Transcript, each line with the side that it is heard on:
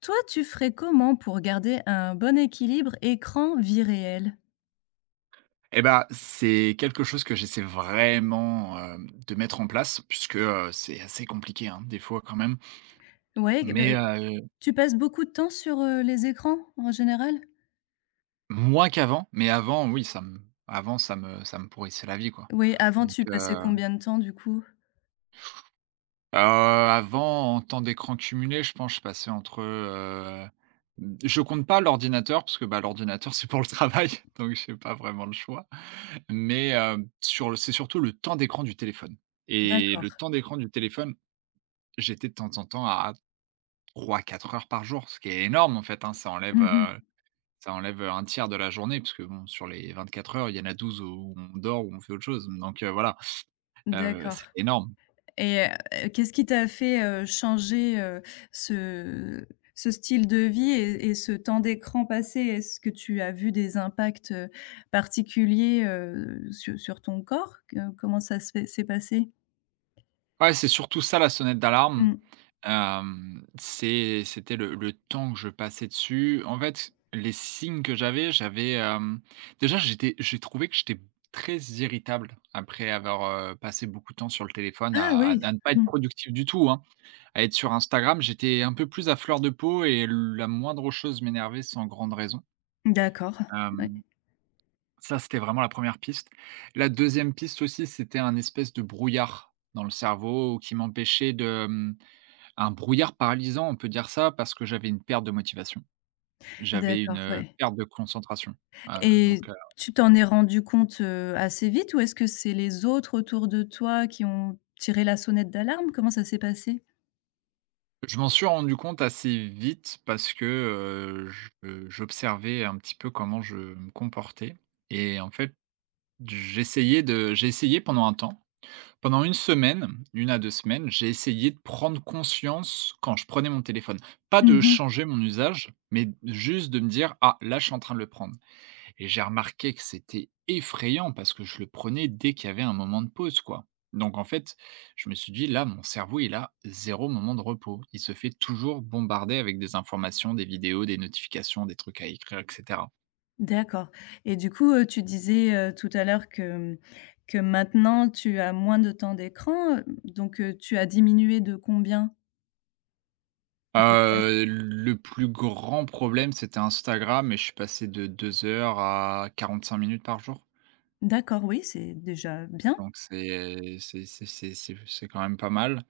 left: Toi, tu ferais comment pour garder un bon équilibre écran-vie réelle?
right: Et ben, c'est quelque chose que j'essaie vraiment, de mettre en place puisque, c'est assez compliqué, hein, des fois quand même.
left: Ouais, bah,
right: Mais, heu,
left: tu passes beaucoup de temps sur, les écrans, en général?
right: Moins qu'avant, mais avant oui, ça me avant ça me pourrissait la vie, quoi.
left: Oui, avant
right: Donc,
left: tu
right: heu
left: passais
right: heu,
left: combien de temps, du coup?
right: Avant en temps d'écran cumulé, je pense que je passais entre, je compte pas l'ordinateur parce que, bah, l'ordinateur c'est pour le travail donc j'ai pas vraiment le choix. Sur le C'est surtout le temps d'écran du téléphone et le
left: D'accord.
right: temps d'écran du téléphone, j'étais de temps en temps à 3-4 heures par jour, ce qui est énorme en fait, hein. Ça enlève,
left: Mmh.
right: ça enlève un tiers de la journée parce que bon, sur les 24 heures, il y en a 12 où on dort, où on fait autre chose, donc voilà, c'est
left: D'accord
right: énorme.
left: et qu'est-ce qui t'a fait, changer, ce ce style de vie et ce temps d'écran passé? Est-ce que tu as vu des impacts, particuliers, sur ton corps? Que Comment ça se fait s'est passé?
right: Ouais, c'est surtout ça la sonnette d'alarme,
left: Mmh.
right: c'était le temps que je passais dessus. En fait, les signes que j'avais, déjà j'ai trouvé que j'étais très irritable après avoir, passé beaucoup de temps sur le téléphone à
left: Ah oui!
right: ne pas être
left: Mmh.
right: productif du tout, hein. À être sur Instagram, j'étais un peu plus à fleur de peau et la moindre chose m'énervait sans grande raison.
left: D'accord, ouais.
right: Hem, ça, c'était vraiment la première piste. La deuxième piste aussi, c'était un espèce de brouillard dans le cerveau qui m'empêchait de, un brouillard paralysant, on peut dire ça, parce que j'avais une perte de motivation. J'avais une,
left: D'accord, ouais,
right: perte de concentration. Heu,
left: et
right: donc, heu,
left: tu t'en es rendu compte, assez vite, ou est-ce que c'est les autres autour de toi qui ont tiré la sonnette d'alarme? Comment ça s'est passé?
right: je m'en suis rendu compte assez vite parce que, je j'observais un petit peu comment je me comportais et en fait j'ai essayé pendant un temps, pendant une semaine, une à 2 semaines, j'ai essayé de prendre conscience quand je prenais mon téléphone. Pas de
left: Mmh.
right: changer mon usage, mais juste de me dire: «Ah, là, je suis en train de le prendre» et j'ai remarqué que c'était effrayant parce que je le prenais dès qu'il y avait un moment de pause, quoi. Donc en fait, je me suis dit: «Là, mon cerveau, il a zéro moment de repos. Il se fait toujours bombarder avec des informations, des vidéos, des notifications, des trucs à écrire etc.»
left: D'accord et du coup, tu disais, tout à l'heure que, que maintenant tu as moins de temps d'écran, donc tu as diminué de combien? Ouais.
right: Le plus grand problème, c'était Instagram et je suis passé de 2 heures à 45 minutes par jour.
left: D'accord, oui, c'est déjà bien.
right: Donc c'est quand même pas mal.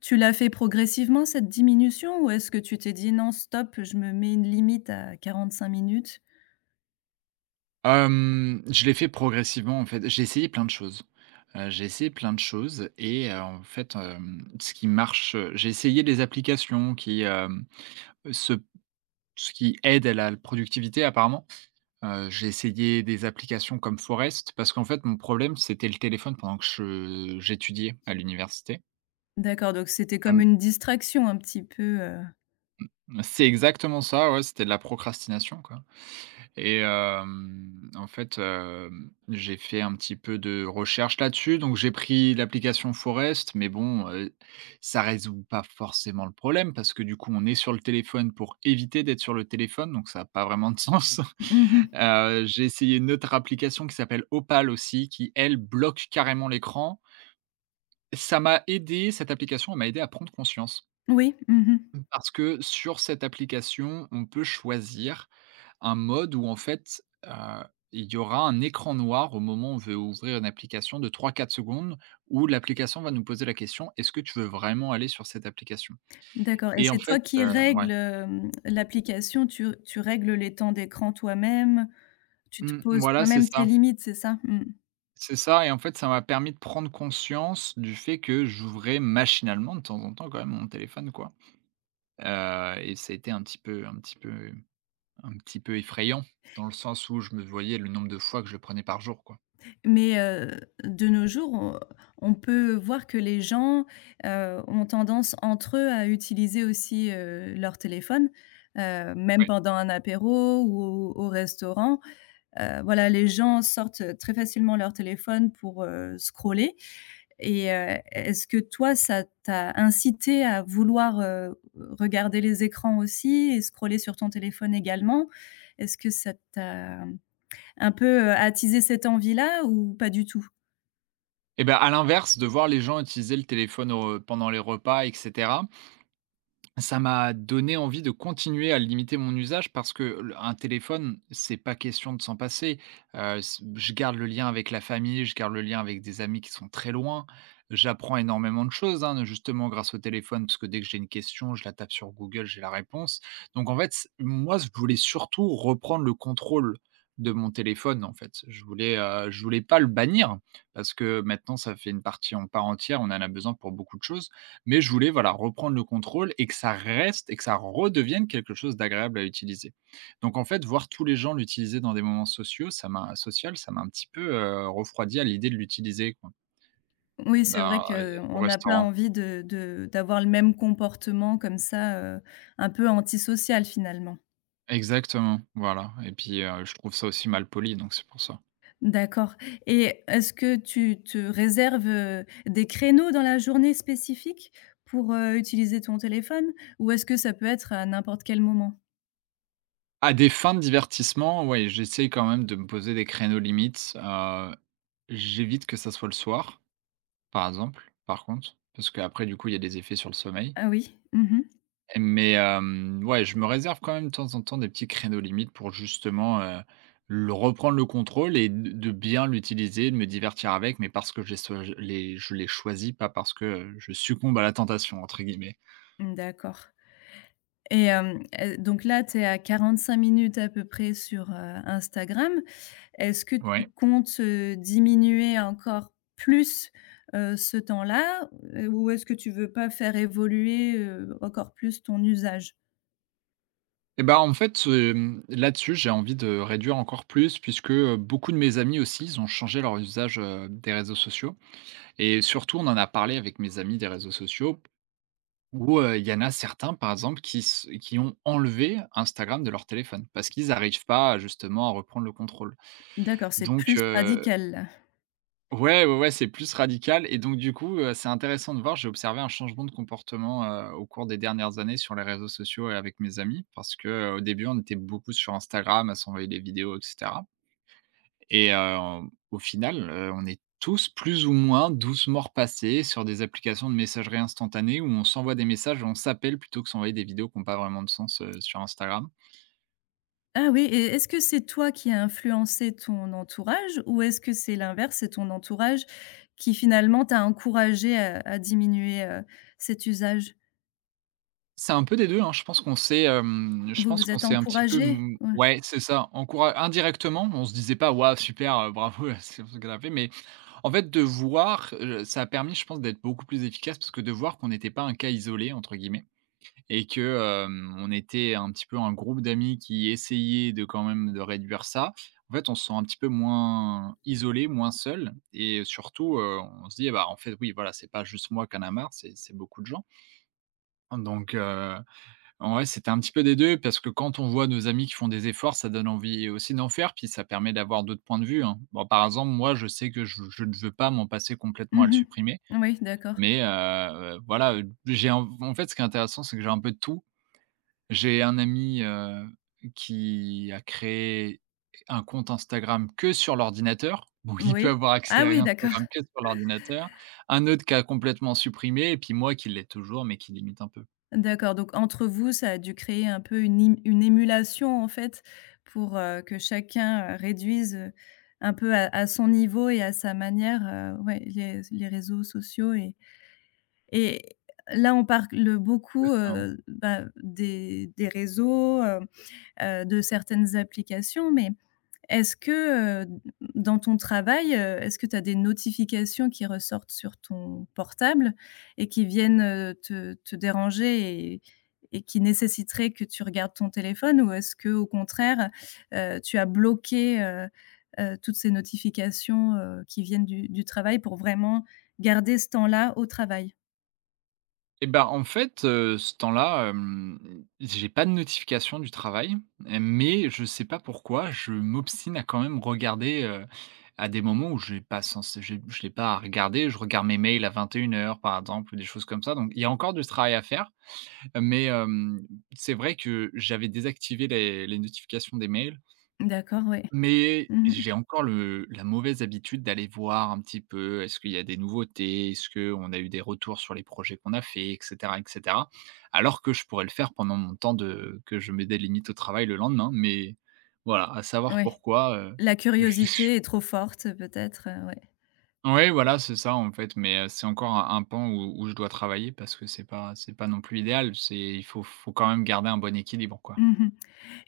left: Tu l'as fait progressivement, cette diminution, ou est-ce que tu t'es dit: «Non stop, je me mets une limite à quarante-cinq minutes»?
right: Je l'ai fait progressivement, en fait. J'ai essayé plein de choses. J'ai essayé plein de choses et en fait, ce qui marche, j'ai essayé des applications qui, hem, se ce qui aident à la productivité apparemment. J'ai essayé des applications comme Forest parce qu'en fait, mon problème, c'était le téléphone pendant que je j'étudiais à l'université.
left: D'accord, donc c'était comme
right: Hem,
left: une distraction un petit peu,
right: c'est exactement ça, ouais, c'était de la procrastination, quoi. En fait, j'ai fait un petit peu de recherche là-dessus, donc j'ai pris l'application Forest, mais bon, ça résout pas forcément le problème parce que du coup, on est sur le téléphone pour éviter d'être sur le téléphone, donc ça a pas vraiment de sens.
left: mmh
right: J'ai essayé une autre application qui s'appelle Opal aussi, qui elle bloque carrément l'écran. Ça m'a aidé, cette application, elle m'a aidé à prendre conscience.
left: Oui, mmh.
right: Mmh. Parce que sur cette application, on peut choisir un mode où en fait, il y aura un écran noir au moment où on veut ouvrir une application de 3-4 secondes où l'application va nous poser la question: «Est-ce que tu veux vraiment aller sur cette application?»
left: D'accord, et
right: et en
left: c'est toi
right: fait,
left: qui
right: ouais.
left: règles, l'application, tu règles les temps d'écran toi-même? Tu te
right: Mmh,
left: poses
right: voilà, c'est
left: toi-même tes
right: ça.
left: limites, c'est ça? Mmh.
right: C'est ça et en fait, ça m'a permis de prendre conscience du fait que j'ouvrais machinalement de temps en temps quand même mon téléphone, quoi, et ça a été un petit peu effrayant dans le sens où je me voyais le nombre de fois que je le prenais par jour, quoi.
left: Mais, de nos jours, on peut voir que les gens, ont tendance entre eux à utiliser aussi, leur téléphone, même
right: Oui.
left: pendant un apéro ou au restaurant. Voilà, les gens sortent très facilement leur téléphone pour, scroller, et est-ce que toi, ça t'a incité à vouloir, regarder les écrans aussi et scroller sur ton téléphone également? Est-ce que ça t'a un peu, attiser cette envie-là, ou pas du tout?
right: Et ben à l'inverse, de voir les gens utiliser le téléphone au pendant les repas et cetera, ça m'a donné envie de continuer à limiter mon usage parce que un téléphone, c'est pas question de s'en passer. S Je garde le lien avec la famille, je garde le lien avec des amis qui sont très loin. J'apprends énormément de choses, hein, justement grâce au téléphone, parce que dès que j'ai une question, je la tape sur Google, j'ai la réponse. Donc en fait, c moi, je voulais surtout reprendre le contrôle de mon téléphone, en fait. Je voulais pas le bannir parce que maintenant ça fait une partie en part entière, on en a besoin pour beaucoup de choses mais je voulais, voilà, reprendre le contrôle et que ça redevienne quelque chose d'agréable à utiliser. Donc en fait, voir tous les gens l'utiliser dans des moments sociaux, ça m'a un petit peu, refroidi à l'idée de l'utiliser quoi,
left: Oui, c'est vrai
right: dans au
left: qu'on n'a pas
right: restaurant.
left: envie de d'avoir le même comportement comme ça, un peu antisocial finalement.
right: Exactement, voilà et puis, je trouve ça aussi mal poli, donc c'est pour ça.
left: D'accord, et est-ce que tu te réserves, des créneaux dans la journée spécifiques pour, utiliser ton téléphone? Ou est-ce que ça peut être à n'importe quel moment?
right: À des fins de divertissement, ouais, j'essaie quand même de me poser des créneaux limites, j'évite que ça soit le soir, par exemple, par contre, parce qu'après du coup, il y a des effets sur le sommeil.
left: Ah oui? Mmh mh.
right: Ouais, je me réserve quand même de temps en temps des petits créneaux limites pour justement, le reprendre le contrôle et de bien l'utiliser, de me divertir avec, mais parce que j'ai ce je les je l'ai choisi, pas parce que, je «succombe à la tentation» entre guillemets.
left: Mmh, d'accord, et donc là, tu es à 45 minutes à peu près sur, Instagram. Est-ce que tu
right: Ouais.
left: comptes, diminuer encore plus, ce temps-là? Ou est-ce que tu veux pas faire évoluer, encore plus ton usage?
right: Et ben en fait, là-dessus, j'ai envie de réduire encore plus puisque, beaucoup de mes amis aussi, ils ont changé leur usage, des réseaux sociaux et surtout, on en a parlé avec mes amis des réseaux sociaux. Il y en a certains, par exemple, qui ont enlevé Instagram de leur téléphone, parce qu'ils n'arrivent pas, justement, à reprendre le contrôle.
left: D'accord, c'est
right: Donc,
left: plus
right: heu,
left: radical là.
right: ouais, ouais, ouais, c'est plus radical et donc du coup, c'est intéressant de voir. J'ai observé un changement de comportement, au cours des dernières années sur les réseaux sociaux et avec mes amis parce que, au début, on était beaucoup sur Instagram à s'envoyer des vidéos et cetera. Et heu, au final, on est tous plus ou moins 12 morts passés sur des applications de messagerie instantanée où on s'envoie des messages, on s'appelle plutôt que s'envoyer des vidéos qui n'ont pas vraiment de sens, sur Instagram.
left: Ah oui, et est-ce que c'est toi qui as influencé ton entourage, ou est-ce que c'est l'inverse, c'est ton entourage qui finalement t'a encouragé à diminuer, cet usage?
right: C'est un peu des deux, hein, je
left: Vous
right: pense
left: vous
right: qu'on
left: êtes
right: s'est un petit peu,
left: encouragés? Ouais.
right: ouais, c'est ça, encoura indirectement, on se disait pas: «Waouh, super, bravo», c'est pour ça qu'elle a, mais en fait, de voir, ça a permis, je pense, d'être beaucoup plus efficace parce que de voir qu'on n'était pas un cas isolé, entre guillemets, et que, on était un petit peu un groupe d'amis qui essayait de quand même de réduire ça. En fait, on se sent un petit peu moins isolé, moins seul et surtout, on se dit: «Bah, en fait, oui, voilà, c'est pas juste moi qui en a marre, c'est beaucoup de gens». Donc heu, ouais, c'était un petit peu des 2 parce que quand on voit nos amis qui font des efforts, ça donne envie aussi d'en faire, puis ça permet d'avoir d'autres points de vue, hein. Bon, par exemple, moi, je sais que je ne veux pas m'en passer complètement à le
left: Mmh.
right: supprimer,
left: Oui, d'accord.
right: mais voilà, j'ai en en fait, ce qui est intéressant, c'est que j'ai un peu de tout. J'ai un ami, qui a créé un compte Instagram que sur l'ordinateur, donc il peut
left: Oui.
right: avoir accès
left: Ah
right: à
left: oui, d'accord.
right: Instagram que sur l'ordinateur. Un autre qui a complètement supprimé et puis moi qui l'ai toujours, mais qui limite un peu.
left: D'accord, donc entre vous, ça a dû créer un peu une émulation, en fait, pour, que chacun, réduise, un peu à son niveau et à sa manière, ouais, les réseaux sociaux, et là, on parle beaucoup,
right: Exactement.
left: bah, des réseaux, de certaines applications, mais est-ce que, dans ton travail, est-ce que tu as des notifications qui ressortent sur ton portable et qui viennent, te déranger, et qui nécessiteraient que tu regardes ton téléphone? Ou est-ce que au contraire, tu as bloqué, toutes ces notifications, qui viennent du travail pour vraiment garder ce temps-là au travail?
right: Et ben en fait, ce temps-là, j'ai pas de notification du travail, mais je sais pas pourquoi, je m'obstine à quand même regarder, à des moments où j'ai pas censé j'ai je l'ai pas à regarder. Je regarde mes mails à 21 heures par exemple ou des choses comme ça, donc il y a encore du travail à faire. Mais hem, c'est vrai que j'avais désactivé les notifications des mails,
left: D'accord, oui.
right: mais
left: Mmh.
right: j'ai encore le la mauvaise habitude d'aller voir un petit peu, est-ce qu'il y a des nouveautés? Est-ce qu'on a eu des retours sur les projets qu'on a fait? Et cetera et cetera. Alors que je pourrais le faire pendant mon temps de que je mets des limites au travail le lendemain, mais voilà, à savoir
left: Ouais.
right: pourquoi,
left: La
right: je
left: curiosité est trop forte peut-être, ouais.
right: ouais, voilà, c'est ça, en fait, mais c'est encore un pan où je dois travailler parce que c'est pas non plus idéal. C'est il faut quand même garder un bon équilibre, quoi.
left: Mmh.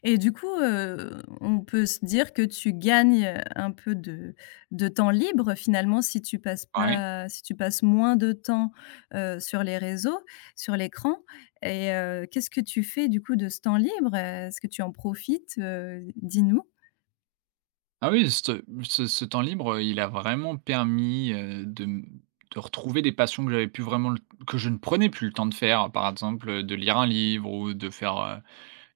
left: Et du coup, on peut se dire que tu gagnes, un peu de temps libre finalement, si tu passes
right: Ouais.
left: pas, si tu passes moins de temps, sur les réseaux, sur l'écran, et qu'est-ce que tu fais du coup de ce temps libre? Est-ce que tu en profites, dis-nous?
right: Ah oui, ce temps libre, il a vraiment permis, de m de retrouver des passions que j'avais plus vraiment le que je ne prenais plus le temps de faire. Par exemple, de lire un livre ou de faire,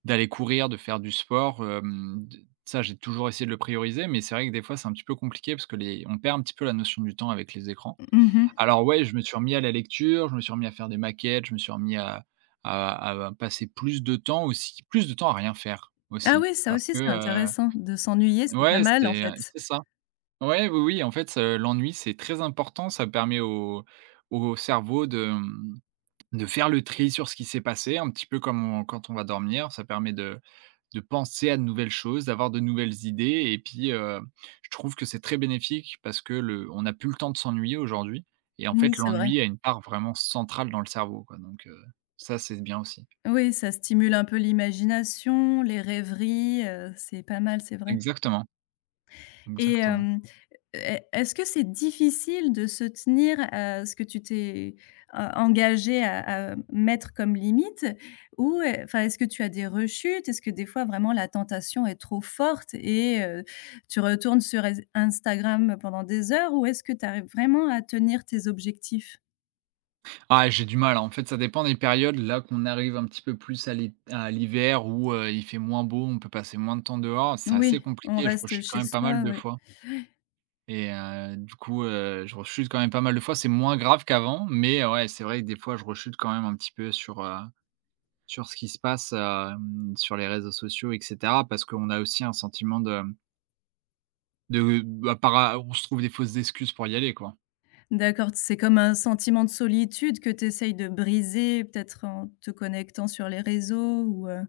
right: d'aller courir, de faire du sport, d ça, j'ai toujours essayé de le prioriser, mais c'est vrai que des fois, c'est un petit peu compliqué parce que les on perd un petit peu la notion du temps avec les écrans.
left: Mmh mh.
right: Alors ouais, je me suis remis à la lecture, je me suis remis à faire des maquettes, je me suis remis à passer plus de temps aussi plus de temps à rien faire
left: Ah
right: aussi
left: oui, ça
right: parce
left: aussi
right: que,
left: c'est
right: heu
left: intéressant, de s'ennuyer, c'est pas
right: ouais,
left: mal en fait.
right: c'est ça. Ouais, oui, oui, en fait, l'ennui, c'est très important. Ça permet au cerveau de, mmh, de faire le tri sur ce qui s'est passé, un petit peu comme on quand on va dormir. Ça permet de penser à de nouvelles choses, d'avoir de nouvelles idées et puis, je trouve que c'est très bénéfique parce que le on n'a plus le temps de s'ennuyer aujourd'hui et en
left: Oui,
right: fait,
left: c'est vrai.
right: l'ennui a une part vraiment centrale dans le cerveau, quoi, donc ça, c'est bien aussi.
left: Oui, ça stimule un peu l'imagination, les rêveries, c'est pas mal, c'est vrai.
right: Exactement,
left: Et
right: exactement.
left: hem, e est-ce que c'est difficile de se tenir à ce que tu t'es en engagé à mettre comme limite? Ou enfin, est-ce que tu as des rechutes? Est-ce que des fois vraiment la tentation est trop forte, et tu retournes sur Instagram pendant des heures? Ou est-ce que tu arrives vraiment à tenir tes objectifs?
right: Ah, j'ai du mal, hein. En fait, ça dépend des périodes. Là, qu'on arrive un petit peu plus à l'hi à l'hiver où, il fait moins beau, on peut passer moins de temps dehors, c'est assez
left: Oui, on
right: compliqué. Je
left: reste
right: rechute quand
left: chez
right: même pas mal
left: soi,
right: de
left: ouais.
right: fois et du coup, je rechute quand même pas mal de fois. C'est moins grave qu'avant, mais ouais, c'est vrai que des fois, je rechute quand même un petit peu sur, sur ce qui se passe, sur les réseaux sociaux et cetera parce qu'on a aussi un sentiment de bah, para on se trouve des fausses excuses pour y aller, quoi.
left: D'accord, c'est comme un sentiment de solitude que tu essayes de briser peut-être en te connectant sur les réseaux, ou heu,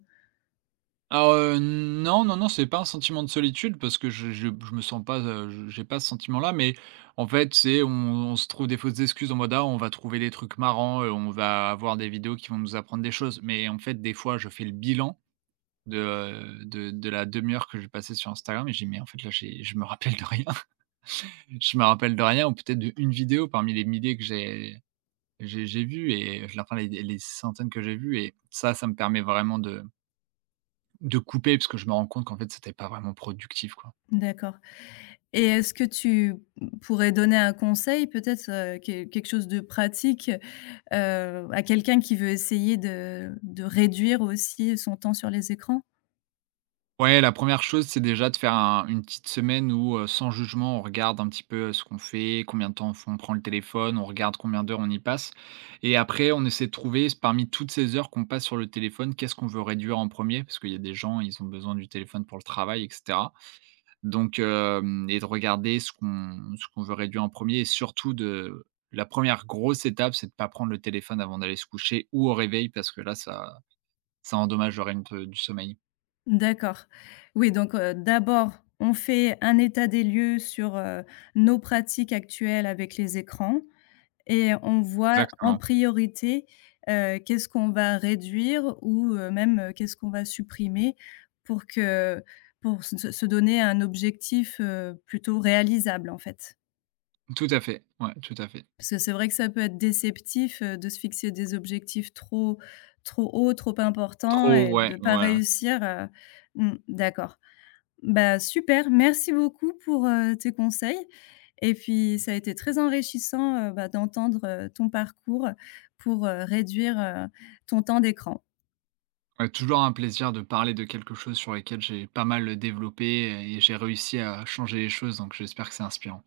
right: Alors, non, non, non, c'est pas un sentiment de solitude parce que je me sens pas, je j'ai pas ce sentiment-là, mais en fait, c'est on se trouve des fausses excuses en mode: «Ah, on va trouver des trucs marrants, on va avoir des vidéos qui vont nous apprendre des choses». Mais en fait, des fois, je fais le bilan de, de la demi-heure que j'ai passée sur Instagram et j'ai dis: «Mais en fait, là, j'ai je me rappelle de rien, je me rappelle de rien» ou peut-être d'1 vidéo parmi les milliers que j'ai j'ai vues et enfin les centaines que j'ai vues et ça me permet vraiment de couper, parce que je me rends compte qu'en fait, c'était pas vraiment productif, quoi.
left: d'accord. Et est-ce que tu pourrais donner un conseil peut-être, quelque chose de pratique, à quelqu'un qui veut essayer de réduire aussi son temps sur les écrans?
right: Ouais, la première chose, c'est déjà de faire un une petite semaine où, sans jugement, on regarde un petit peu, ce qu'on fait, combien de temps on prend le téléphone, on regarde combien d'heures on y passe et après on essaie de trouver parmi toutes ces heures qu'on passe sur le téléphone, qu'est-ce qu'on veut réduire en premier. Parce qu'il y a des gens, ils ont besoin du téléphone pour le travail et cetera. Donc hem et de regarder ce qu'on veut réduire en premier et surtout de la première grosse étape, c'est de ne pas prendre le téléphone avant d'aller se coucher ou au réveil parce que là, ça ça endommage le rythme de du sommeil.
left: D'accord. Oui donc, d'abord on fait un état des lieux sur, nos pratiques actuelles avec les écrans. Et on voit en
right: Exactement.
left: priorité, qu'est-ce qu'on va réduire ou même, qu'est-ce qu'on va supprimer pour que pour se donner un objectif, plutôt réalisable, en fait.
right: Tout à fait, ouais, tout à fait.
left: Parce que c'est vrai que ça peut être déceptif, de se fixer des objectifs trop hauts, trop importants,
right: Trop,
left: et
right: ouais,
left: de pas
right: voilà.
left: réussir, mmh, d'accord. Bah, super, merci beaucoup pour, tes conseils, et puis ça a été très enrichissant, bah, d'entendre, ton parcours pour, réduire, ton temps d'écran.
right: Ouais, toujours un plaisir de parler de quelque chose sur lequel j'ai pas mal développé et j'ai réussi à changer les choses, donc j'espère que c'est inspirant.